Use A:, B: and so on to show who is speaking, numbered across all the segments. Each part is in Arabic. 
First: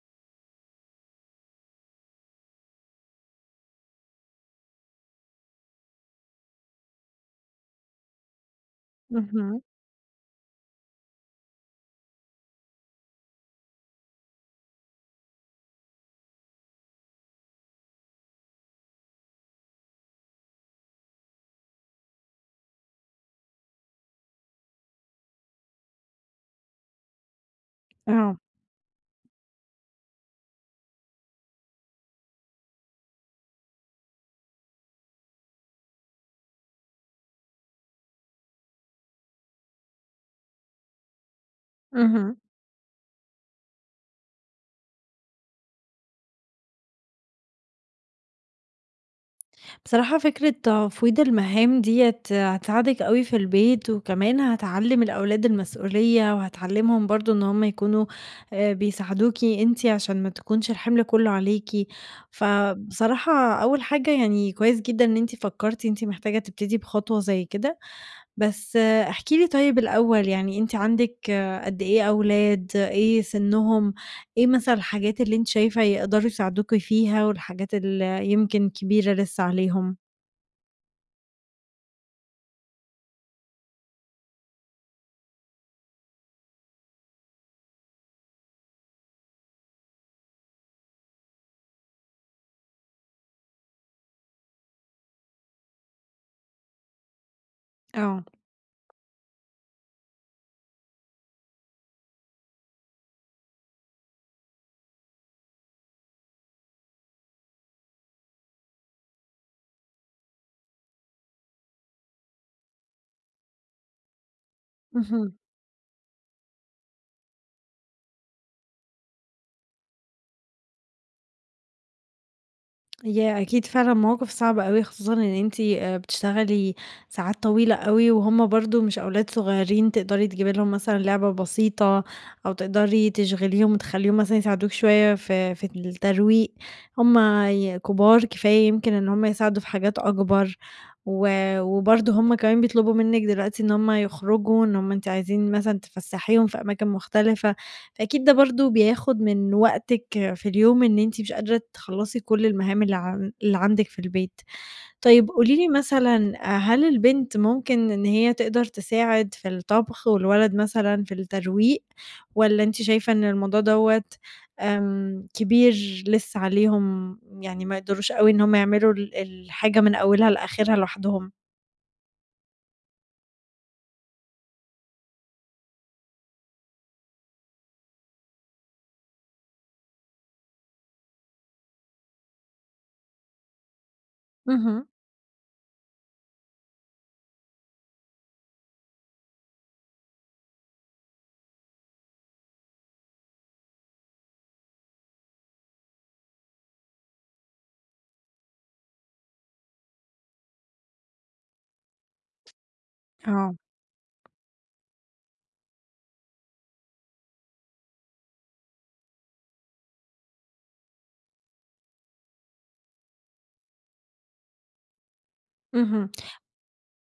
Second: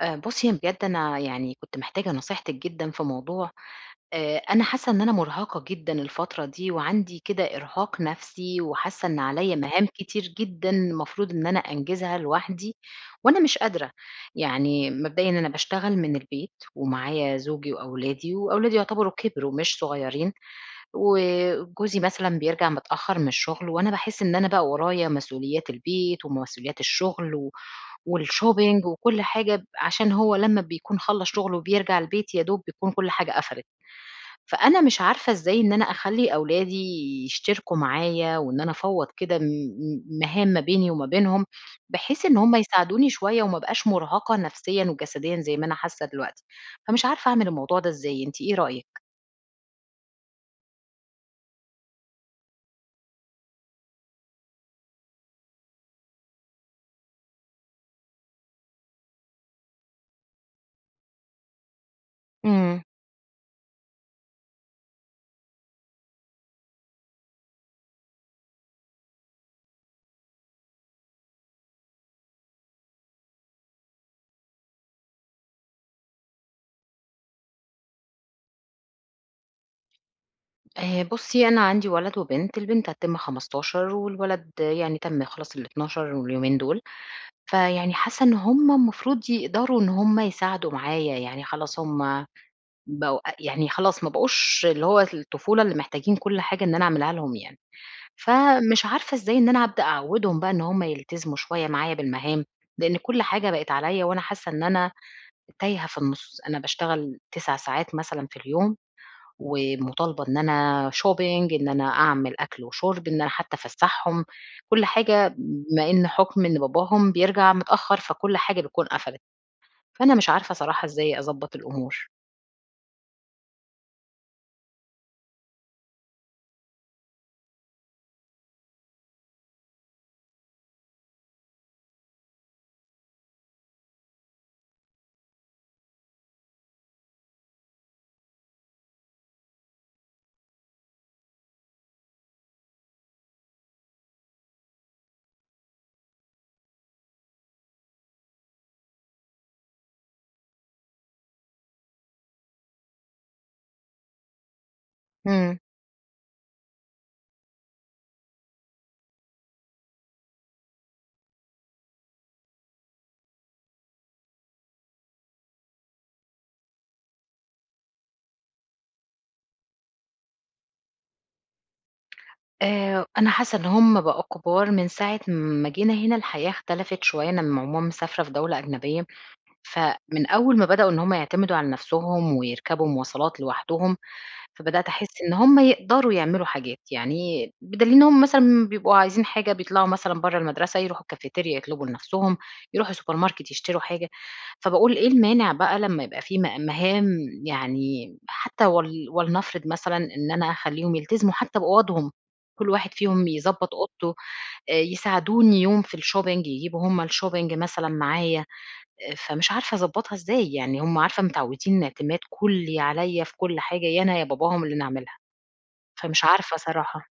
A: بُصّي، هي بجد أنا يعني كنت محتاجة نصيحتِك جدًا في موضوع. أنا حاسة إن أنا مُرهقة جدًا الفترة دي، وعندي كده إرهاق نفسي، وحاسة إن عليّا
B: اهم،
A: مهام كتير جدًا المفروض إن أنا أنجزها لوحدي، وأنا مش قادرة. يعني مبدئيًا أنا باشتغل من البيت، ومعايا زوجي وأولادي، وأولادي يعتبروا كبروا مش صغيرين، وجوزي مثلًا بيرجع متأخر من الشغل، وأنا باحس إن أنا بقى ورايا مسؤوليات البيت، ومسؤوليات الشغل، و
B: آه،
A: والshopping وكل حاجة، عشان هو لمّا بيكون خلّص شغله وبيرجع البيت يا دوب بيكون كل حاجة قفلت. فأنا مش عارفة إزاي إن أنا أخلّي أولادي يشتركوا معايا، وإن أنا أفوّض كده م م مهام ما بيني وما بينهم، بحيث
B: اهم.
A: إن هُم يساعدوني شوية وما أبقاش مرهقة نفسيًا وجسديًا زي ما أنا حاسة دلوقتي، فمش عارفة أعمل الموضوع ده إزاي، أنتِ إيه رأيِك؟
B: بصراحة فكرة تفويض المهام ديّة هتساعدِك أوي في البيت، وكمان هتعلّم الأولاد المسؤولية، وهتعلّمهم برضه إن هُم يكونوا بيساعدوكِ أنتِ عشان ما تكونش الحِمل كلّه عليكِ.
A: إمم.
B: فبصراحة أول حاجة يعني كويس جدًا إن أنتِ فكّرتِ أنتِ محتاجة تبتدي بخطوة زي كده. بس احكي لي طيب الأول يعني أنتِ عندِك قد إيه أولاد، إيه سنّهم، إيه مثلًا الحاجات اللي أنتِ شايفة يقدروا يساعدوكِ فيها والحاجات اللي يمكن كبيرة لسه عليهم؟
A: بُصّي، أنا عندي ولد وبنت، البنت هتتم 15 والولد يعني تم خلاص ال12 واليومين دول، فيعني حاسة إن هُم المفروض يقدروا إن هُم يساعدوا معايا، يعني خلاص هُم بقوا يعني خلاص ما بقوش اللي هو الطفولة اللي محتاجين كل حاجة إن أنا أعملها لهم يعني،
B: آه.
A: فمش عارفة إزاي إن أنا أبدأ أعوّدهم بقى إن هم يلتزموا شوية معايا بالمهام، لإن كل حاجة بقت عليّا وأنا حاسة إن أنا تايهة في النُص، أنا باشتغل 9 ساعات مثلًا في اليوم، ومُطالبة إن أنا shopping إن أنا أعمل أكل وشُرب، إن أنا حتى أفسّحهم، كل حاجة
B: اهم.
A: بما إن حُكم إن باباهم بيرجع متأخّر، فكل حاجة بتكون قفلت، فأنا مش عارفة صراحة إزاي أضبّط الأمور.
B: ياه! أكيد فعلًا موقف صعب أوي، خصوصًا إن أنتِ بتشتغلي ساعات طويلة أوي، وهُم برضه مش أولاد صغيرين تقدري تجيبي لهم مثلًا لعبة بسيطة، أو تقدري تشغليهم وتخلّيهم مثلًا يساعدوك شوية في الترويق، هُم كبار كفاية يمكن إن هُم يساعدوا في حاجات أكبر، و وبرضه هُم كمان بيطلبوا منِّك دلوقتي إن هُم يخرجوا، إن هُم أنتِ عايزين مثلًا تفسّحيهم في أماكن مختلفة. أكيد ده برضه بياخد من وقتِك في اليوم إن أنتِ مش قادرة تخلّصي كل المهام اللي عندِك في البيت. طيب قولي
A: إمم.
B: لي مثلًا هل البنت ممكن إن هي تقدر تساعد في الطبخ والولد مثلًا في الترويق، والّا أنتِ شايفة إن الموضوع دوّة كبير لسه عليهم، يعني ما يقدروش أوي إن هم يعملوا الحاجة من أولها لآخرها لوحدهم؟
A: أنا حاسة إن هم بقوا كبار من ساعة ما جينا هنا الحياة اختلفت شوية، أنا ماما مسافرة في دولة أجنبية، فمن أول ما بدأوا إن هم يعتمدوا على نفسهم ويركبوا مواصلات لوحدهم
B: اهم،
A: فبدأت أحس إن هم يقدروا يعملوا حاجات، يعني بدليل إن هم مثلًا بيبقوا عايزين حاجة بيطلعوا مثلًا برّه المدرسة، يروحوا الكافتيريا يطلبوا لنفسهم، يروحوا السوبر ماركت يشتروا حاجة، فباقول إيه المانع بقى لمّا يبقى في مهام يعني حتى ولنفرض مثلًا إن أنا أخلّيهم يلتزموا حتى بأوضهم، كل واحد فيهم
B: آه.
A: يضبّط أوضته، يساعدوني يوم في الشوبينج، يجيبوا هم الشوبينج مثلًا معايا. فمش عارفة أضبّطها إزاي، يعني هُم عارفة متعوّدين اعتماد كُلّي عليّا في كل حاجة، يا أنا يا باباهم اللي نعملها،
B: اهم.
A: فمش عارفة صراحة.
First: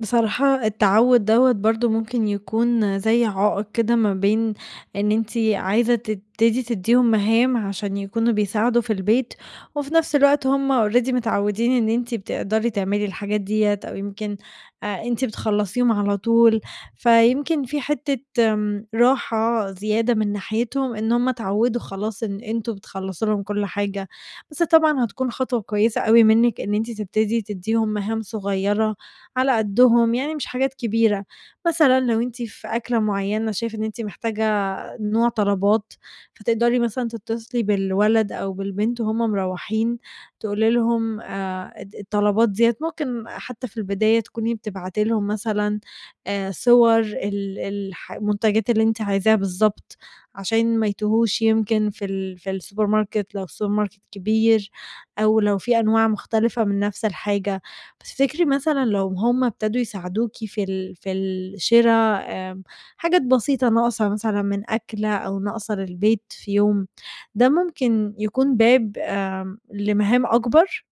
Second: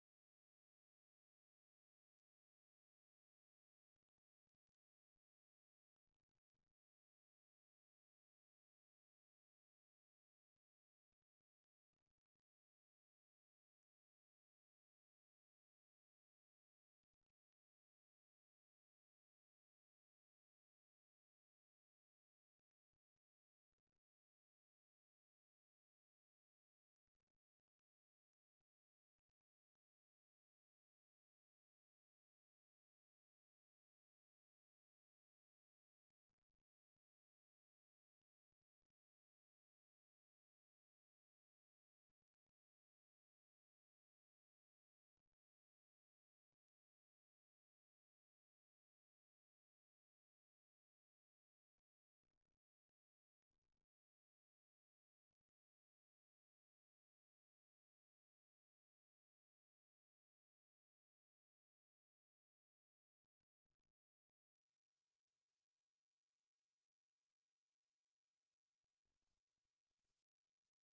B: بصراحة التعوّد دوّة برضه ممكن يكون زي عائق كده ما بين إن أنتِ عايزة تبتدي تدّيهم مهام عشان يكونوا بيساعدوا في البيت، وفي نفس الوقت هم already متعوّدين إن أنتِ بتقدري تعملي الحاجات ديّة أو يمكن أنتِ بتخلّصيهم على طول، فيمكن في حتّة راحة زيادة من ناحيتهم إن هم اتعوّدوا خلاص إن أنتم بتخلّصوا لهم كل حاجة، بس طبعًا هتكون خطوة كويسة أوي منِّك إن أنتِ تبتدي تدّيهم مهام صغيّرة على قدّهم، يعني مش حاجات كبيرة. مثلًا لو أنتِ في أكلة معيّنة شايفة إن أنتِ محتاجة نوع طلبات، فتقدري مثلًا تتصلي بالولد أو بالبنت وهُم مروّحين، تقولي لهم الد الطلبات ديّة ممكن حتى في البداية تكوني بتبعتي لهم مثلًا صور ال الح المنتجات اللي أنتِ عايزاها بالضبط، عشان ما يتوهوش يمكن في السوبر ماركت لو السوبر ماركت كبير، أو لو في أنواع مختلفة من نفس الحاجة. بس تفتكري مثلًا لو هُم ابتدوا يساعدوكِ في الشرا آمم، حاجات بسيطة ناقصة مثلًا من أكلة أو ناقصة للبيت في يوم، ده ممكن يكون باب لمهام أكبر؟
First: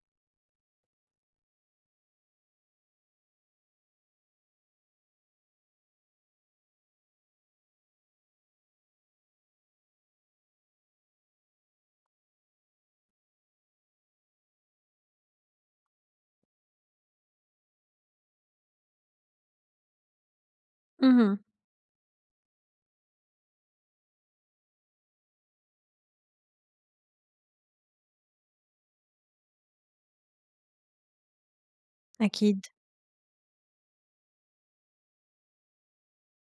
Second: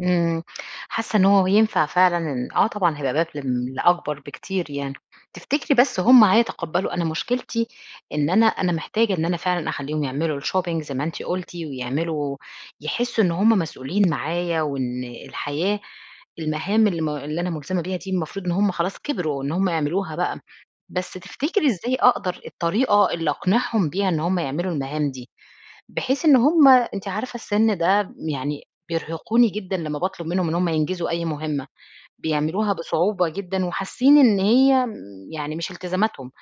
A: إمم، حاسة إن هو ينفع فعلًا إن آه طبعًا هيبقى باب لم لأكبر بكتير يعني. تفتكري بس هُم هيتقبّلوا؟ أنا مشكلتي إن أنا محتاجة إن أنا فعلًا أخلّيهم يعملوا الshopping زي ما أنتِ قُلتِ، ويعملوا يحسّوا إن هُم مسؤولين معايا، وإن الحياة المهام اللي أنا ملزمة بيها دي المفروض إن هُم خلاص كبروا، إن هُم يعملوها بقى. بس
B: اهم،
A: تفتكري إزاي أقدر الطريقة اللي أقنعهم بيها إن هم يعملوا المهام دي، بحيث إن هم أنتِ عارفة السِن ده يعني بيرهقوني جدًا لمّا باطلب منهم إن هم ينجزوا أي مهمة،
B: أكيد.
A: بيعملوها بصعوبة جدًا وحاسين إن هي يعني مش التزاماتهم،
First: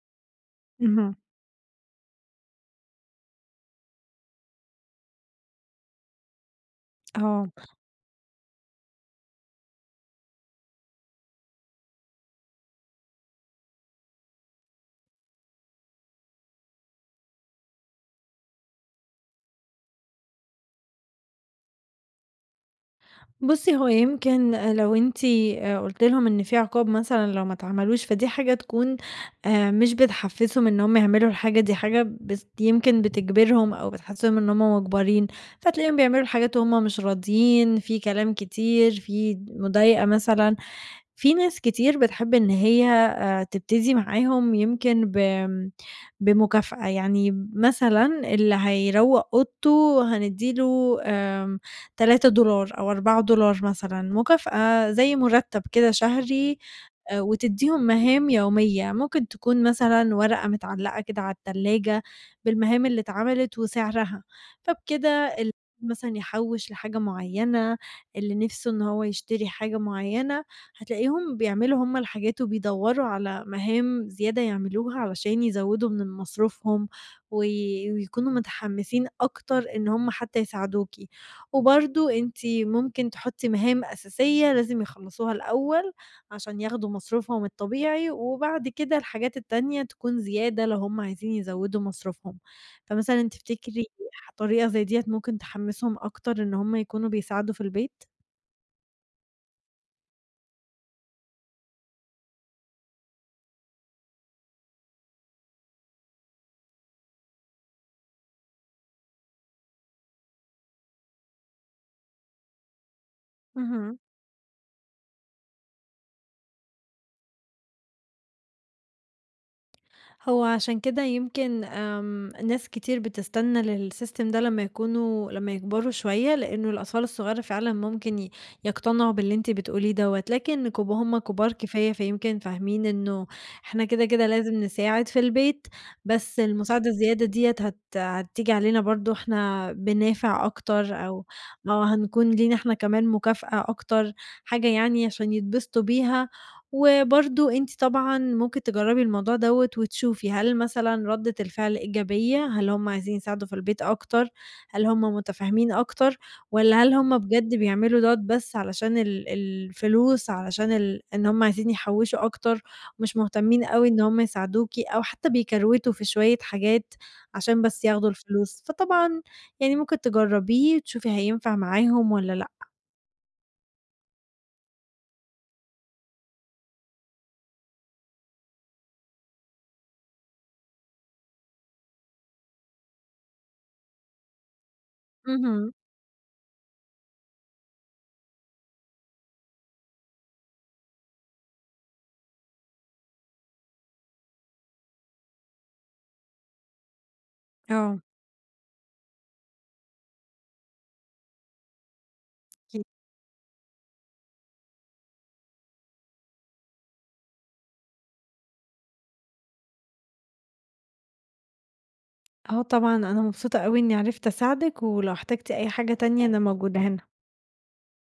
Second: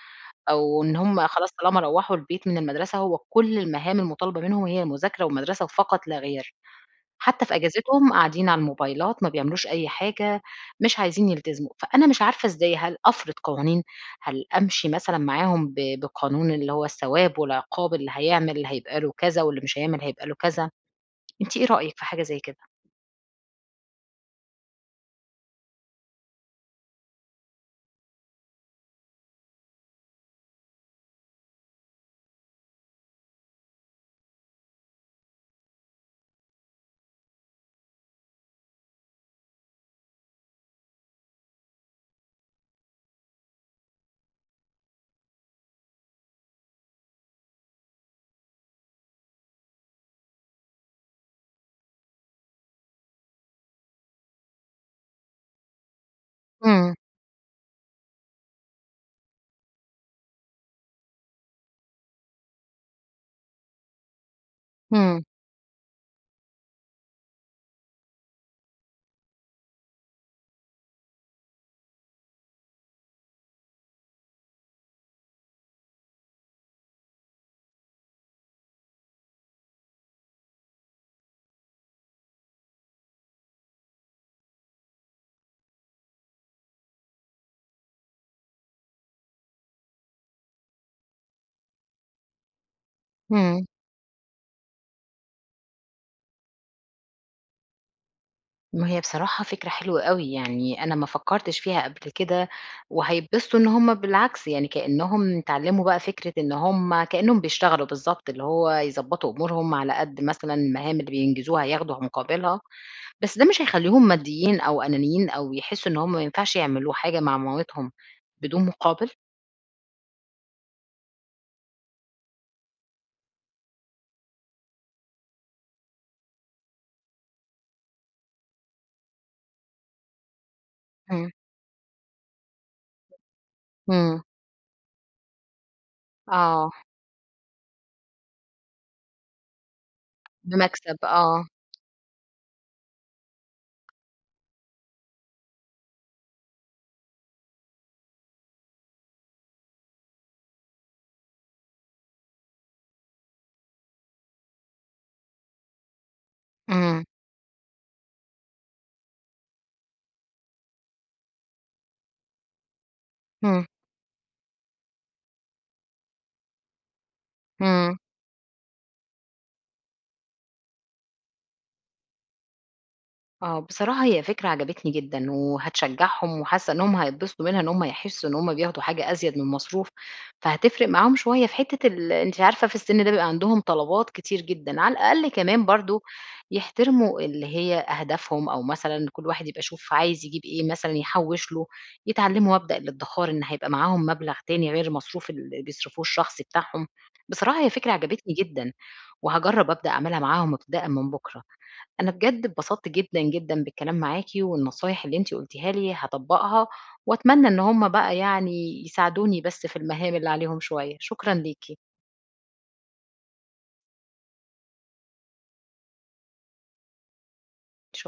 A: أو إن
B: اهم،
A: هم خلاص طالما روّحوا البيت من المدرسة هو كل المهام المطالبة منهم هي المذاكرة والمدرسة وفقط لا غير. حتى
B: آه.
A: في أجازتهم قاعدين على الموبايلات، ما بيعملوش أي حاجة، مش عايزين يلتزموا، فأنا مش عارفة إزاي هل أفرض قوانين، هل أمشي مثلًا معاهم بقانون اللي هو الثواب والعقاب، اللي هيعمل هيبقى له كذا واللي مش هيعمل هيبقى له كذا، أنتِ إيه رأيِك في حاجة زي كده؟
B: بُصّي، هو يمكن لو أنتِ قُلتِ لهم إن في عقاب مثلًا لو ما اتعملوش، فدي حاجة تكون مش بتحفّزهم إن هم يعملوا الحاجة دي، حاجة يمكن بتجبرهم أو بتحسّسهم إن هم مُجبرين، فتلاقيهم بيعملوا الحاجات وهم مش راضيين، في كلام كتير، في مضايقة مثلًا. في ناس كتير بتحب إن هي تبتدي معاهم يمكن بمكافأة، يعني مثلًا اللي هيروّق أوضته هندّي له $3 أو $4 مثلًا مكافأة زي مُرتّب كده شهري
A: إمم،
B: وتدّيهم مهام يومية، ممكن تكون مثلًا ورقة متعلّقة كده على التلاجة بالمهام اللي اتعملت وسعرها، فبكده
A: إمم،
B: ال مثلًا يحوّش لحاجة معيّنة، اللي نِفْسه إن هو يشتري حاجة معيّنة هتلاقيهم بيعملوا هم الحاجات وبيدوّروا على مهام زيادة يعملوها علشان يزوّدوا من مصروفهم ويكونوا متحمّسين أكتر إن هم حتّى يساعدوكِ. وبرضه أنتِ ممكن تحُطّي مهام أساسية لازم يخلّصوها الأول عشان ياخدوا مصروفهم الطبيعي وبعد كده الحاجات التانية تكون زيادة لو هم عايزين يزوّدوا مصروفهم. فمثلًا
A: إمم.
B: تفتكري طريقة زي ديّة ممكن تحمّسهم أكتر إن هم يكونوا بيساعدوا في البيت؟
A: ما هي بصراحة فكرة حلوة أوي، يعني أنا ما فكّرتش فيها قبل كده، وهيتبسطوا إن هُم بالعكس يعني كإنّهم اتعلّموا بقى فكرة إن هُم كإنّهم بيشتغلوا بالضبط، اللي هو يضبّطوا أمورهم على قد مثلًا المهام اللي بينجزوها هياخدوا مقابلها، بس ده مش
B: اهم.
A: هيخلّيهم ماديين أو أنانيين أو يحسّوا إن هُم ما ينفعش يعملوا حاجة مع مامتهم بدون مقابل؟
B: هو عشان كده يمكن ناس كتير بتستنى للsystem ده لمّا يكبروا شوية، لإنه الأطفال الصغيرة فعلًا ممكن يقتنعوا باللي أنتِ بتقوليه دوّة، لكن هُم
A: إمم،
B: كبار كفاية فيمكن فاهمين إنه إحنا كده،
A: إمم،
B: كده لازم نساعد في البيت، بس
A: آه،
B: المساعدة الزيادة ديّة هتيجي علينا برضه إحنا بنافع
A: بمكسب
B: أكتر أو
A: آه،
B: هنكون لينا إحنا كمان مكافأة أكتر، حاجة يعني عشان يتبسطوا بيها وبرضه أنتِ طبعًا ممكن تجرّبي الموضوع دوّة وتشوفي هل مثلًا ردّة الفعل إيجابية، هل هُم عايزين يساعدوا في البيت أكتر، هل هُم متفاهمين أكتر، والّا هل
A: إمم،
B: هُم بجد بيعملوا دوّة بس علشان الفلوس، علشان إن هُم عايزين يحوّشوا أكتر، ومش مهتمين
A: إمم،
B: أوي إن هُم يساعدوكِ، أو حتى بيكروتوا في شوية حاجات عشان بس
A: إمم.
B: ياخدوا الفلوس، فطبعًا يعني ممكن تجرّبيه تشوفي هينفع معاهم والّا لأ.
A: آه، بصراحة هي فكرة عجبتني جدًا، وهتشجّعهم وحاسة إنهم هيتبسطوا منها، إن هم هيحسوا إن هم بياخدوا حاجة أزيد من المصروف، فهتفرق معاهم شوية في حتة ال أنتِ عارفة في السن ده بيبقى عندهم طلبات كتير جدًا، على الأقل كمان
B: اهم،
A: برضه يحترموا اللي هي أهدافهم، أو مثلًا كل واحد يبقى يشوف عايز يجيب إيه مثلًا يحوّش له، يتعلموا مبدأ الادخار إن هيبقى معاهم مبلغ تاني غير المصروف اللي بيصرفوه الشخصي بتاعهم، بصراحة هي فكرة
B: آه.
A: عجبتني جدًا، وهاجرّب أبدأ أعملها معاهم ابتداءً من بُكرة. أنا بجد اتبسطت جدًا، جدًا بالكلام معاكِ، والنصايح اللي أنتِ قُلتيها لي هاطبّقها، وأتمنى إن هُم بقى يعني يساعدوني بس في المهام اللي عليهم شوية. شكرًا ليكِ.
B: آه طبعًا، أنا مبسوطة أوي إني عرفت أساعدِك، ولو احتجتِ أي حاجة تانية أنا موجودة هنا.
A: ش